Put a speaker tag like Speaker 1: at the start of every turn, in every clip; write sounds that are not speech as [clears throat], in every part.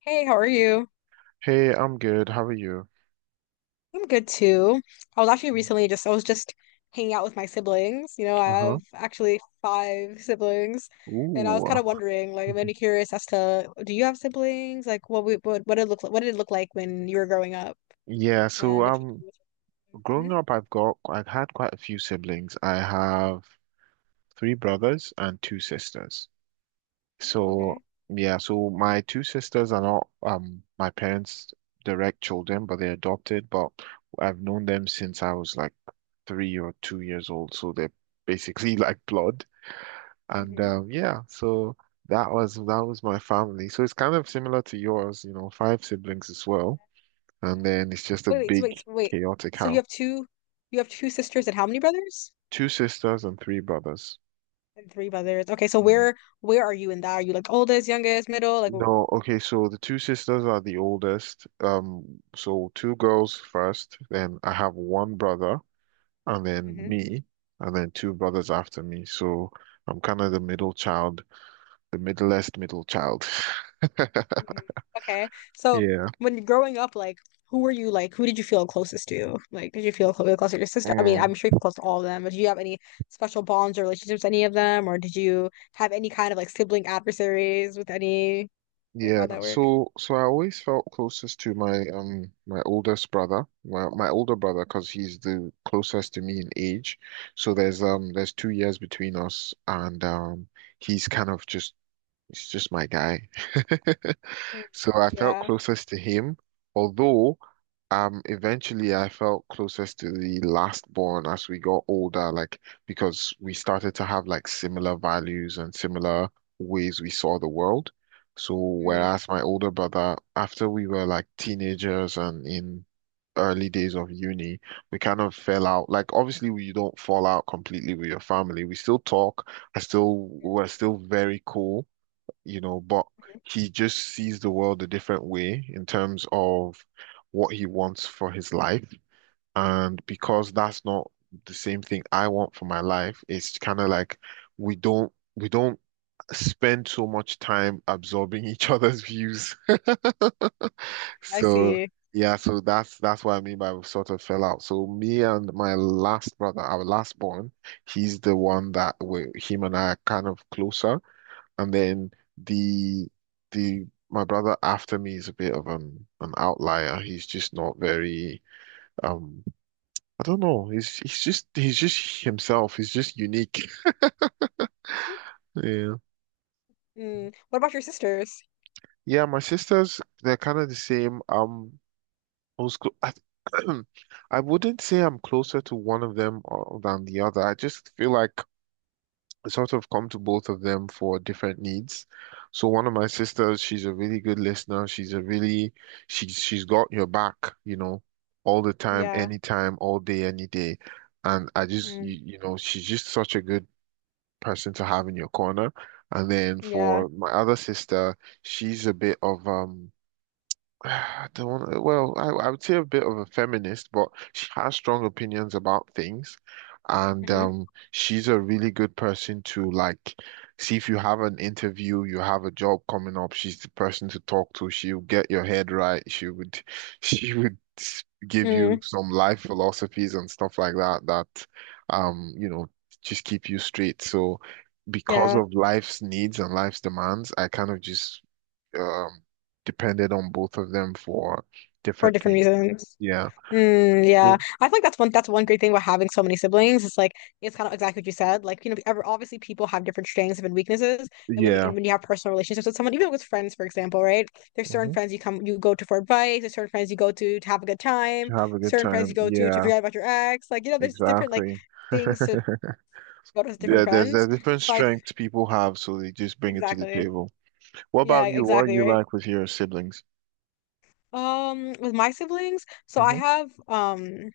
Speaker 1: Hey, how are you?
Speaker 2: Hey, I'm good. How are you?
Speaker 1: I'm good too. I was actually recently just I was just hanging out with my siblings. You know, I
Speaker 2: Uh-huh.
Speaker 1: have actually five siblings, and I was kind
Speaker 2: Ooh.
Speaker 1: of wondering, like, I'm really
Speaker 2: [laughs]
Speaker 1: curious as to do you have siblings? Like, what did it look like when you were growing up,
Speaker 2: Yeah, so
Speaker 1: and if
Speaker 2: um
Speaker 1: you. Can.
Speaker 2: growing
Speaker 1: Mhm.
Speaker 2: up I've had quite a few siblings. I have three brothers and two sisters.
Speaker 1: Oh,
Speaker 2: So
Speaker 1: okay.
Speaker 2: yeah, so my two sisters are not my parents' direct children, but they're adopted, but I've known them since I was like 3 or 2 years old, so they're basically [laughs] like blood. And
Speaker 1: Hmm.
Speaker 2: yeah, so that was my family. So it's kind of similar to yours, you know, five siblings as well. And then it's just a
Speaker 1: Wait, wait, so
Speaker 2: big
Speaker 1: wait, so wait.
Speaker 2: chaotic
Speaker 1: So
Speaker 2: house.
Speaker 1: you have two sisters and how many brothers?
Speaker 2: Two sisters and three brothers.
Speaker 1: And three brothers. Okay, so
Speaker 2: Mm.
Speaker 1: where are you in that? Are you like oldest, youngest, middle?
Speaker 2: No, okay, so the two sisters are the oldest. So two girls first, then I have one brother, and then
Speaker 1: Like,
Speaker 2: me, and then two brothers after me. So I'm kind of the middle child, the middlest middle child. [laughs]
Speaker 1: mm, okay. So
Speaker 2: Yeah.
Speaker 1: when growing up, like who did you feel closest to? Like did you feel close to your sister? I mean, I'm
Speaker 2: Mm.
Speaker 1: sure you're close to all of them, but do you have any special bonds or relationships with any of them? Or did you have any kind of like sibling adversaries with any, like,
Speaker 2: Yeah,
Speaker 1: how'd that work?
Speaker 2: so so I always felt closest to my my oldest brother, my older brother, because he's the closest to me in age. So there's 2 years between us, and he's kind of just he's just my guy. [laughs]
Speaker 1: Mm,
Speaker 2: So I felt
Speaker 1: yeah.
Speaker 2: closest to him, although eventually I felt closest to the last born as we got older, like because we started to have like similar values and similar ways we saw the world. So
Speaker 1: Mm,
Speaker 2: whereas my older brother, after we were like teenagers and in early days of uni, we kind of fell out. Like obviously we don't fall out completely with your family. We still talk. I still
Speaker 1: yeah.
Speaker 2: we're still very cool, you know, but
Speaker 1: Mhm.
Speaker 2: he just sees the world a different way in terms of what he wants for his life. And because that's not the same thing I want for my life, it's kind of like we don't spend so much time absorbing [laughs] each other's views. [laughs]
Speaker 1: I
Speaker 2: So
Speaker 1: see.
Speaker 2: yeah, so that's what I mean by we sort of fell out. So me and my last brother, our last born, he's the one that we him and I are kind of closer, and then the the my brother after me is a bit of an outlier. He's just not very um I don't know. He's just himself. He's just unique. Yeah.
Speaker 1: Mm. What about your sisters?
Speaker 2: Yeah, my sisters, they're kind of the same. I was clo- I, [clears throat] I wouldn't say I'm closer to one of them, than the other. I just feel like sort of come to both of them for different needs. So one of my sisters, she's a really good listener. She's a really she's got your back, you know, all the time,
Speaker 1: Yeah.
Speaker 2: anytime, all day, any day. And
Speaker 1: Mm.
Speaker 2: you know, she's just such a good person to have in your corner. And then
Speaker 1: Yeah.
Speaker 2: for my other sister, she's a bit of [sighs] I don't want well, I would say a bit of a feminist, but she has strong opinions about things. And
Speaker 1: Hmm.
Speaker 2: she's a really good person to, like, see if you have an interview, you have a job coming up, she's the person to talk to. She'll get your head right. She would [laughs] give you
Speaker 1: Mm.
Speaker 2: some life philosophies and stuff like that that you know, just keep you straight. So because
Speaker 1: Yeah.
Speaker 2: of life's needs and life's demands, I kind of just um, depended on both of them for
Speaker 1: For
Speaker 2: different
Speaker 1: different
Speaker 2: things.
Speaker 1: reasons.
Speaker 2: Yeah.
Speaker 1: Mm, yeah,
Speaker 2: So,
Speaker 1: I think that's one great thing about having so many siblings. It's like it's kind of exactly what you said. Like, you know, obviously people have different strengths and weaknesses, and when
Speaker 2: yeah.
Speaker 1: and when you have personal relationships with someone, even with friends, for example, right? There's certain
Speaker 2: Hmm.
Speaker 1: friends you come you go to for advice. There's certain friends you go to have a good
Speaker 2: To
Speaker 1: time.
Speaker 2: have a good
Speaker 1: Certain friends you
Speaker 2: time.
Speaker 1: go to
Speaker 2: Yeah,
Speaker 1: forget about your ex. Like, you know, there's different like
Speaker 2: exactly.
Speaker 1: things to
Speaker 2: [laughs]
Speaker 1: go to with different
Speaker 2: Yeah, there's
Speaker 1: friends.
Speaker 2: there's different
Speaker 1: So I
Speaker 2: strengths people have, so they just bring it to the
Speaker 1: exactly
Speaker 2: table. What
Speaker 1: yeah,
Speaker 2: about you? What are
Speaker 1: exactly,
Speaker 2: you
Speaker 1: right.
Speaker 2: like with your siblings?
Speaker 1: With my siblings, so I
Speaker 2: Hmm.
Speaker 1: have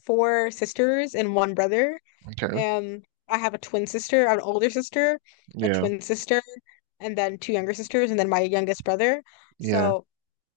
Speaker 1: four sisters and one brother.
Speaker 2: Okay.
Speaker 1: I have a twin sister, I have an older sister, a
Speaker 2: Yeah.
Speaker 1: twin sister, and then two younger sisters, and then my youngest brother.
Speaker 2: Yeah.
Speaker 1: So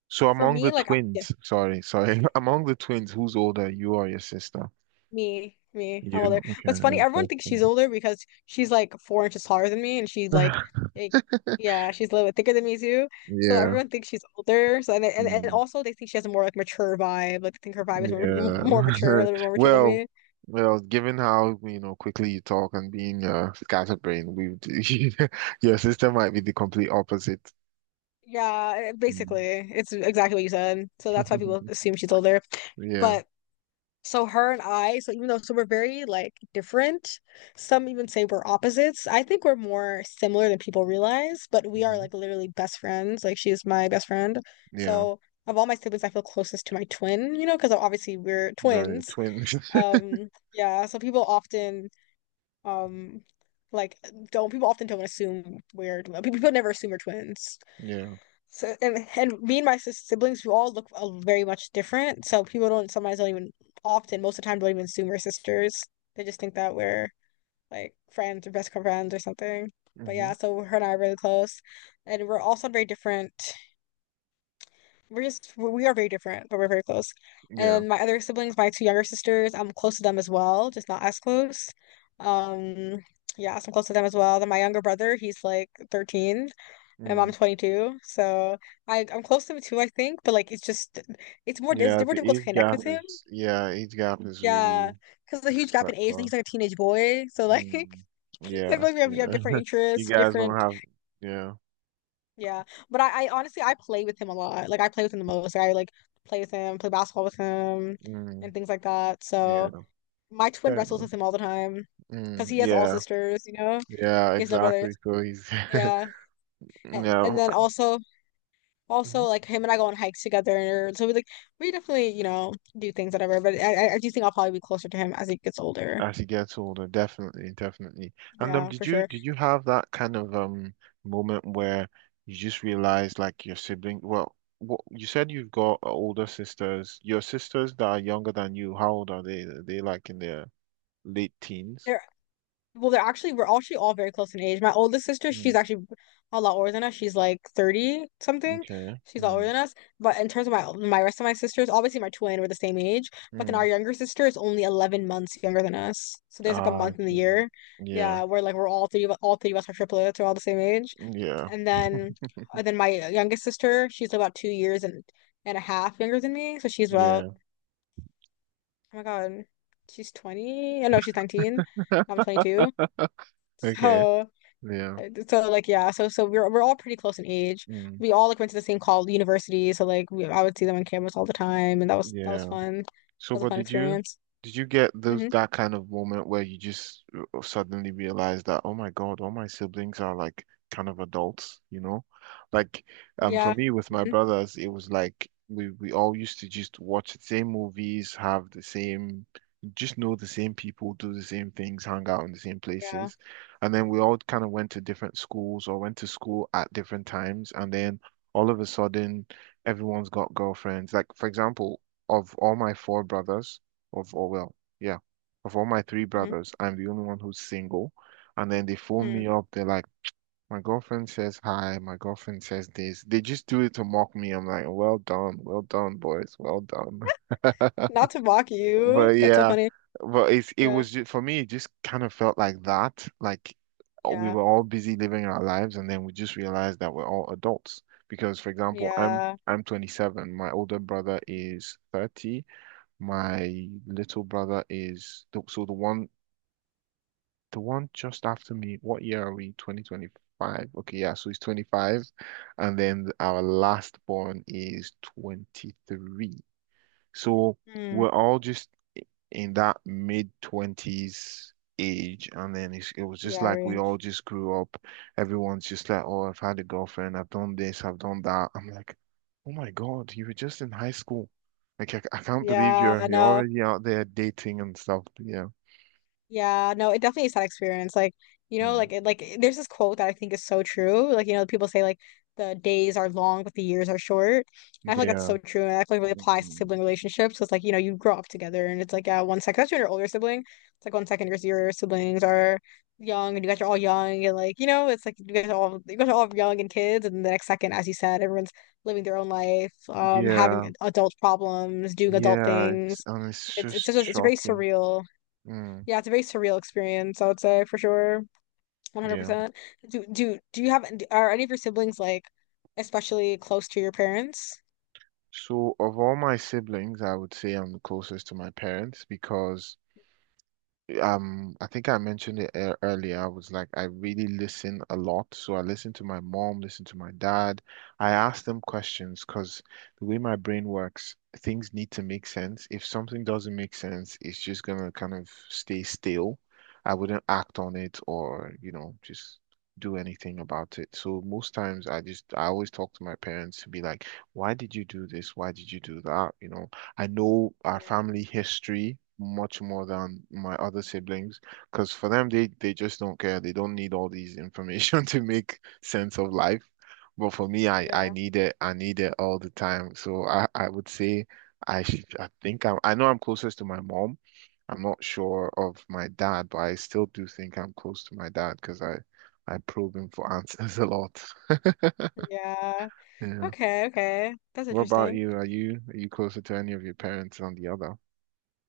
Speaker 2: So
Speaker 1: for
Speaker 2: among the
Speaker 1: me,
Speaker 2: twins, [laughs] among the twins, who's older, you or your sister?
Speaker 1: me, I'm older.
Speaker 2: You. Okay.
Speaker 1: What's funny,
Speaker 2: Yeah.
Speaker 1: everyone
Speaker 2: First
Speaker 1: thinks she's
Speaker 2: one.
Speaker 1: older because she's like 4 inches taller than me, and she's like yeah, she's a little bit thicker than me too.
Speaker 2: [laughs]
Speaker 1: So
Speaker 2: Yeah.
Speaker 1: everyone thinks she's older. So and also they think she has a more like mature vibe. Like they think her vibe is
Speaker 2: Yeah.
Speaker 1: more mature, a little bit more
Speaker 2: [laughs]
Speaker 1: mature than
Speaker 2: Well,
Speaker 1: me.
Speaker 2: given how, you know, quickly you talk and being scatterbrained, [laughs] your sister might be the complete opposite.
Speaker 1: Yeah,
Speaker 2: Mm.
Speaker 1: basically, it's exactly what you said. So that's why people
Speaker 2: [laughs]
Speaker 1: assume she's older.
Speaker 2: Yeah.
Speaker 1: But so her and I, so even though so we're very like different, some even say we're opposites. I think we're more similar than people realize, but we are
Speaker 2: Hmm.
Speaker 1: like literally best friends. Like she's my best friend.
Speaker 2: Yeah.
Speaker 1: So of all my siblings, I feel closest to my twin, you know, because obviously we're
Speaker 2: Right.
Speaker 1: twins.
Speaker 2: Twin. [laughs]
Speaker 1: Yeah, so people often um like don't assume we're people never assume we're twins.
Speaker 2: Yeah.
Speaker 1: So and me and my siblings, we all look very much different. So people don't even often most of the time don't even assume we're sisters. They just think that we're like friends or best friends or something. But
Speaker 2: Hmm.
Speaker 1: yeah, so her and I are really close, and we're also on very different, we're just we are very different, but we're very close.
Speaker 2: Yeah.
Speaker 1: And my other siblings, my two younger sisters, I'm close to them as well, just not as close. Um, yeah, so I'm close to them as well. Then my younger brother, he's like 13, and I'm
Speaker 2: Mm.
Speaker 1: 22, so I'm close to him too, I think. But like, it's just it's more difficult to connect with him.
Speaker 2: Yeah, age gap is
Speaker 1: Yeah,
Speaker 2: really
Speaker 1: because there's a huge gap in
Speaker 2: quite
Speaker 1: age, and
Speaker 2: far.
Speaker 1: he's like a teenage boy, so like [laughs] I
Speaker 2: Mm.
Speaker 1: feel
Speaker 2: Yeah,
Speaker 1: like we have
Speaker 2: yeah.
Speaker 1: different
Speaker 2: [laughs] You
Speaker 1: interests,
Speaker 2: guys don't
Speaker 1: different,
Speaker 2: have yeah.
Speaker 1: yeah, but I honestly I play with him a lot. Like I play with him the most. Like, I like play with him, play basketball with him,
Speaker 2: Mm.
Speaker 1: and things like that.
Speaker 2: Yeah.
Speaker 1: So my twin
Speaker 2: Fair
Speaker 1: wrestles
Speaker 2: enough.
Speaker 1: with him all the time because
Speaker 2: Mm.
Speaker 1: he has all
Speaker 2: Yeah.
Speaker 1: sisters. You know,
Speaker 2: Yeah,
Speaker 1: he has no
Speaker 2: exactly.
Speaker 1: brothers.
Speaker 2: So he's,
Speaker 1: Yeah,
Speaker 2: [laughs] you
Speaker 1: and
Speaker 2: know,
Speaker 1: then also also
Speaker 2: Mhm.
Speaker 1: like him and I go on hikes together. So we like we definitely, you know, do things whatever. But I do think I'll probably be closer to him as he gets older.
Speaker 2: as he gets older, definitely, definitely. And
Speaker 1: Yeah,
Speaker 2: did
Speaker 1: for sure.
Speaker 2: you have that kind of moment where you just realized like your sibling? Well, what you said, you've got older sisters. Your sisters that are younger than you, how old are they? Are they like in their late teens?
Speaker 1: There Well, they're actually we're actually all very close in age. My oldest sister, she's
Speaker 2: Mm,
Speaker 1: actually a lot older than us. She's like 30 something.
Speaker 2: okay.
Speaker 1: She's a lot older
Speaker 2: Mm,
Speaker 1: than us. But in terms of my, my rest of my sisters, obviously my twin were the same age, but then
Speaker 2: mm.
Speaker 1: our younger sister is only 11 months younger than us. So there's like a
Speaker 2: Ah, I
Speaker 1: month in the
Speaker 2: see.
Speaker 1: year.
Speaker 2: Yeah,
Speaker 1: Yeah, where like we're all three of us are triplets, we're all the same age.
Speaker 2: yeah,
Speaker 1: And then my youngest sister, she's about 2 years and a half younger than me. So she's about,
Speaker 2: yeah.
Speaker 1: oh my God, she's 20. I know she's 19. I'm 22.
Speaker 2: Okay.
Speaker 1: So
Speaker 2: Yeah.
Speaker 1: so like yeah, so we're all pretty close in age.
Speaker 2: Mm,
Speaker 1: We all like went to the same college university, so like I would see them on campus all the time, and that was
Speaker 2: yeah.
Speaker 1: fun. That
Speaker 2: So,
Speaker 1: was a
Speaker 2: but
Speaker 1: fun experience.
Speaker 2: did you get those
Speaker 1: Hmm.
Speaker 2: that kind of moment where you just suddenly realize that, oh my God, all my siblings are like kind of adults, you know? Like, for
Speaker 1: Yeah.
Speaker 2: me with my
Speaker 1: Hmm.
Speaker 2: brothers, it was like we all used to just watch the same movies, have the same, just know the same people, do the same things, hang out in the same
Speaker 1: Yeah.
Speaker 2: places, and then we all kind of went to different schools or went to school at different times, and then all of a sudden everyone's got girlfriends. Like, for example, of all my four brothers, of all, well, yeah, of all my three
Speaker 1: Hmm.
Speaker 2: brothers, I'm the only one who's single. And then they phone
Speaker 1: Mm.
Speaker 2: me up. They're like, my girlfriend says hi, my girlfriend says this. They just do it to mock me. I'm like, well done, boys, well done. [laughs]
Speaker 1: Not to mock you.
Speaker 2: But
Speaker 1: That's so
Speaker 2: yeah,
Speaker 1: funny.
Speaker 2: but it's
Speaker 1: Yeah.
Speaker 2: for me, it just kind of felt like that. Like we
Speaker 1: Yeah.
Speaker 2: were all busy living our lives, and then we just realized that we're all adults. Because, for example, I'm
Speaker 1: Yeah.
Speaker 2: I'm 27, my older brother is 30, my little brother is the- so the one just after me. What year are we? 2025. Okay, yeah, so he's 25. And then our last born is 23. So
Speaker 1: Mm.
Speaker 2: we're all just in that mid 20s age, and then it's, it was just
Speaker 1: Yeah.
Speaker 2: like we all
Speaker 1: Range.
Speaker 2: just grew up, everyone's just like, oh, I've had a girlfriend, I've done this, I've done that. I'm like, oh my God, you were just in high school. Like I can't believe
Speaker 1: Yeah.
Speaker 2: you're
Speaker 1: No.
Speaker 2: already out there dating and stuff. Yeah.
Speaker 1: Yeah, no, it definitely is that experience. Like, you know,
Speaker 2: Mm.
Speaker 1: there's this quote that I think is so true. Like, you know, people say like the days are long, but the years are short. And I feel like that's
Speaker 2: Yeah.
Speaker 1: so true, and I feel like it really applies to
Speaker 2: Mm.
Speaker 1: sibling relationships. 'Cause, like, you know, you grow up together, and it's like yeah, one second, especially when you're an older sibling, it's like one second your siblings are young, and you guys are all young, and like you know, it's like you guys are all young and kids, and the next second, as you said, everyone's living their own life,
Speaker 2: Yeah.
Speaker 1: having adult problems, doing adult
Speaker 2: Yeah it's,
Speaker 1: things.
Speaker 2: and it's just
Speaker 1: It's a very
Speaker 2: shocking.
Speaker 1: surreal.
Speaker 2: Mm.
Speaker 1: Yeah, it's a very surreal experience, I would say for sure.
Speaker 2: Yeah,
Speaker 1: 100%. Do you are any of your siblings like especially close to your parents?
Speaker 2: so of all my siblings, I would say I'm the closest to my parents because I think I mentioned it earlier. I was like, I really listen a lot. So I listen to my mom, listen to my dad. I ask them questions because the way my brain works, things need to make sense. If something doesn't make sense, it's just gonna kind of stay still. I wouldn't act on it or, you know, just do anything about it. So most times I always talk to my parents to be like, why did you do this? Why did you do that? You know, I know our
Speaker 1: Yeah,
Speaker 2: family history much more than my other siblings because for them they just don't care. They don't need all these information [laughs] to make sense of life. But for me, I
Speaker 1: yeah,
Speaker 2: need it. I need it all the time. So I would say I think I know I'm closest to my mom. I'm not sure of my dad, but I still do think I'm close to my dad because I probe him for answers [laughs] a lot.
Speaker 1: yeah.
Speaker 2: Yeah.
Speaker 1: Okay, okay. That's
Speaker 2: What about
Speaker 1: interesting.
Speaker 2: you? Are you closer to any of your parents than the other?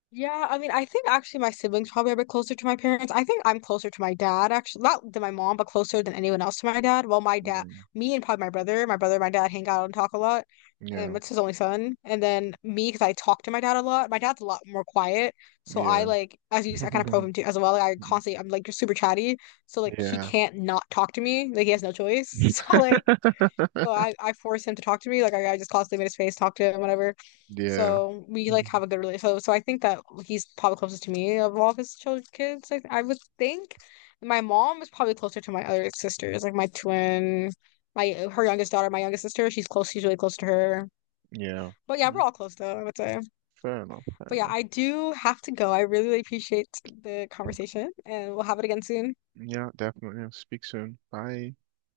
Speaker 1: Yeah, I mean, I think actually my siblings probably are a bit closer to my parents. I think I'm closer to my dad, actually, not than my mom, but closer than anyone else to my dad. Well, my dad,
Speaker 2: Mm.
Speaker 1: me and probably my brother and my dad hang out and talk a lot. And
Speaker 2: Yeah,
Speaker 1: it's his only son. And then me, because I talk to my dad a lot. My dad's a lot more quiet. So I
Speaker 2: yeah,
Speaker 1: like, as you
Speaker 2: [laughs]
Speaker 1: said, I kind of probe
Speaker 2: yeah,
Speaker 1: him too as well. Like, I constantly, I'm like, you're super chatty. So like, he
Speaker 2: yeah,
Speaker 1: can't not talk to me. Like, he has no choice. [laughs] So like, so I force him to talk to me. Like I just constantly made his face talk to him, whatever. So we like
Speaker 2: Mhm.
Speaker 1: have a good relationship. So, so I think that he's probably closest to me of all of his children, kids. I would think my mom is probably closer to my other sisters, like my twin, my her youngest daughter, my youngest sister. She's close. She's really close to her.
Speaker 2: yeah.
Speaker 1: But yeah,
Speaker 2: Yeah.
Speaker 1: we're all close though, I would say.
Speaker 2: Fair enough, fair
Speaker 1: But yeah,
Speaker 2: enough.
Speaker 1: I do have to go. I really appreciate the conversation, and we'll have it again soon.
Speaker 2: Yeah, definitely. I'll speak soon. Bye.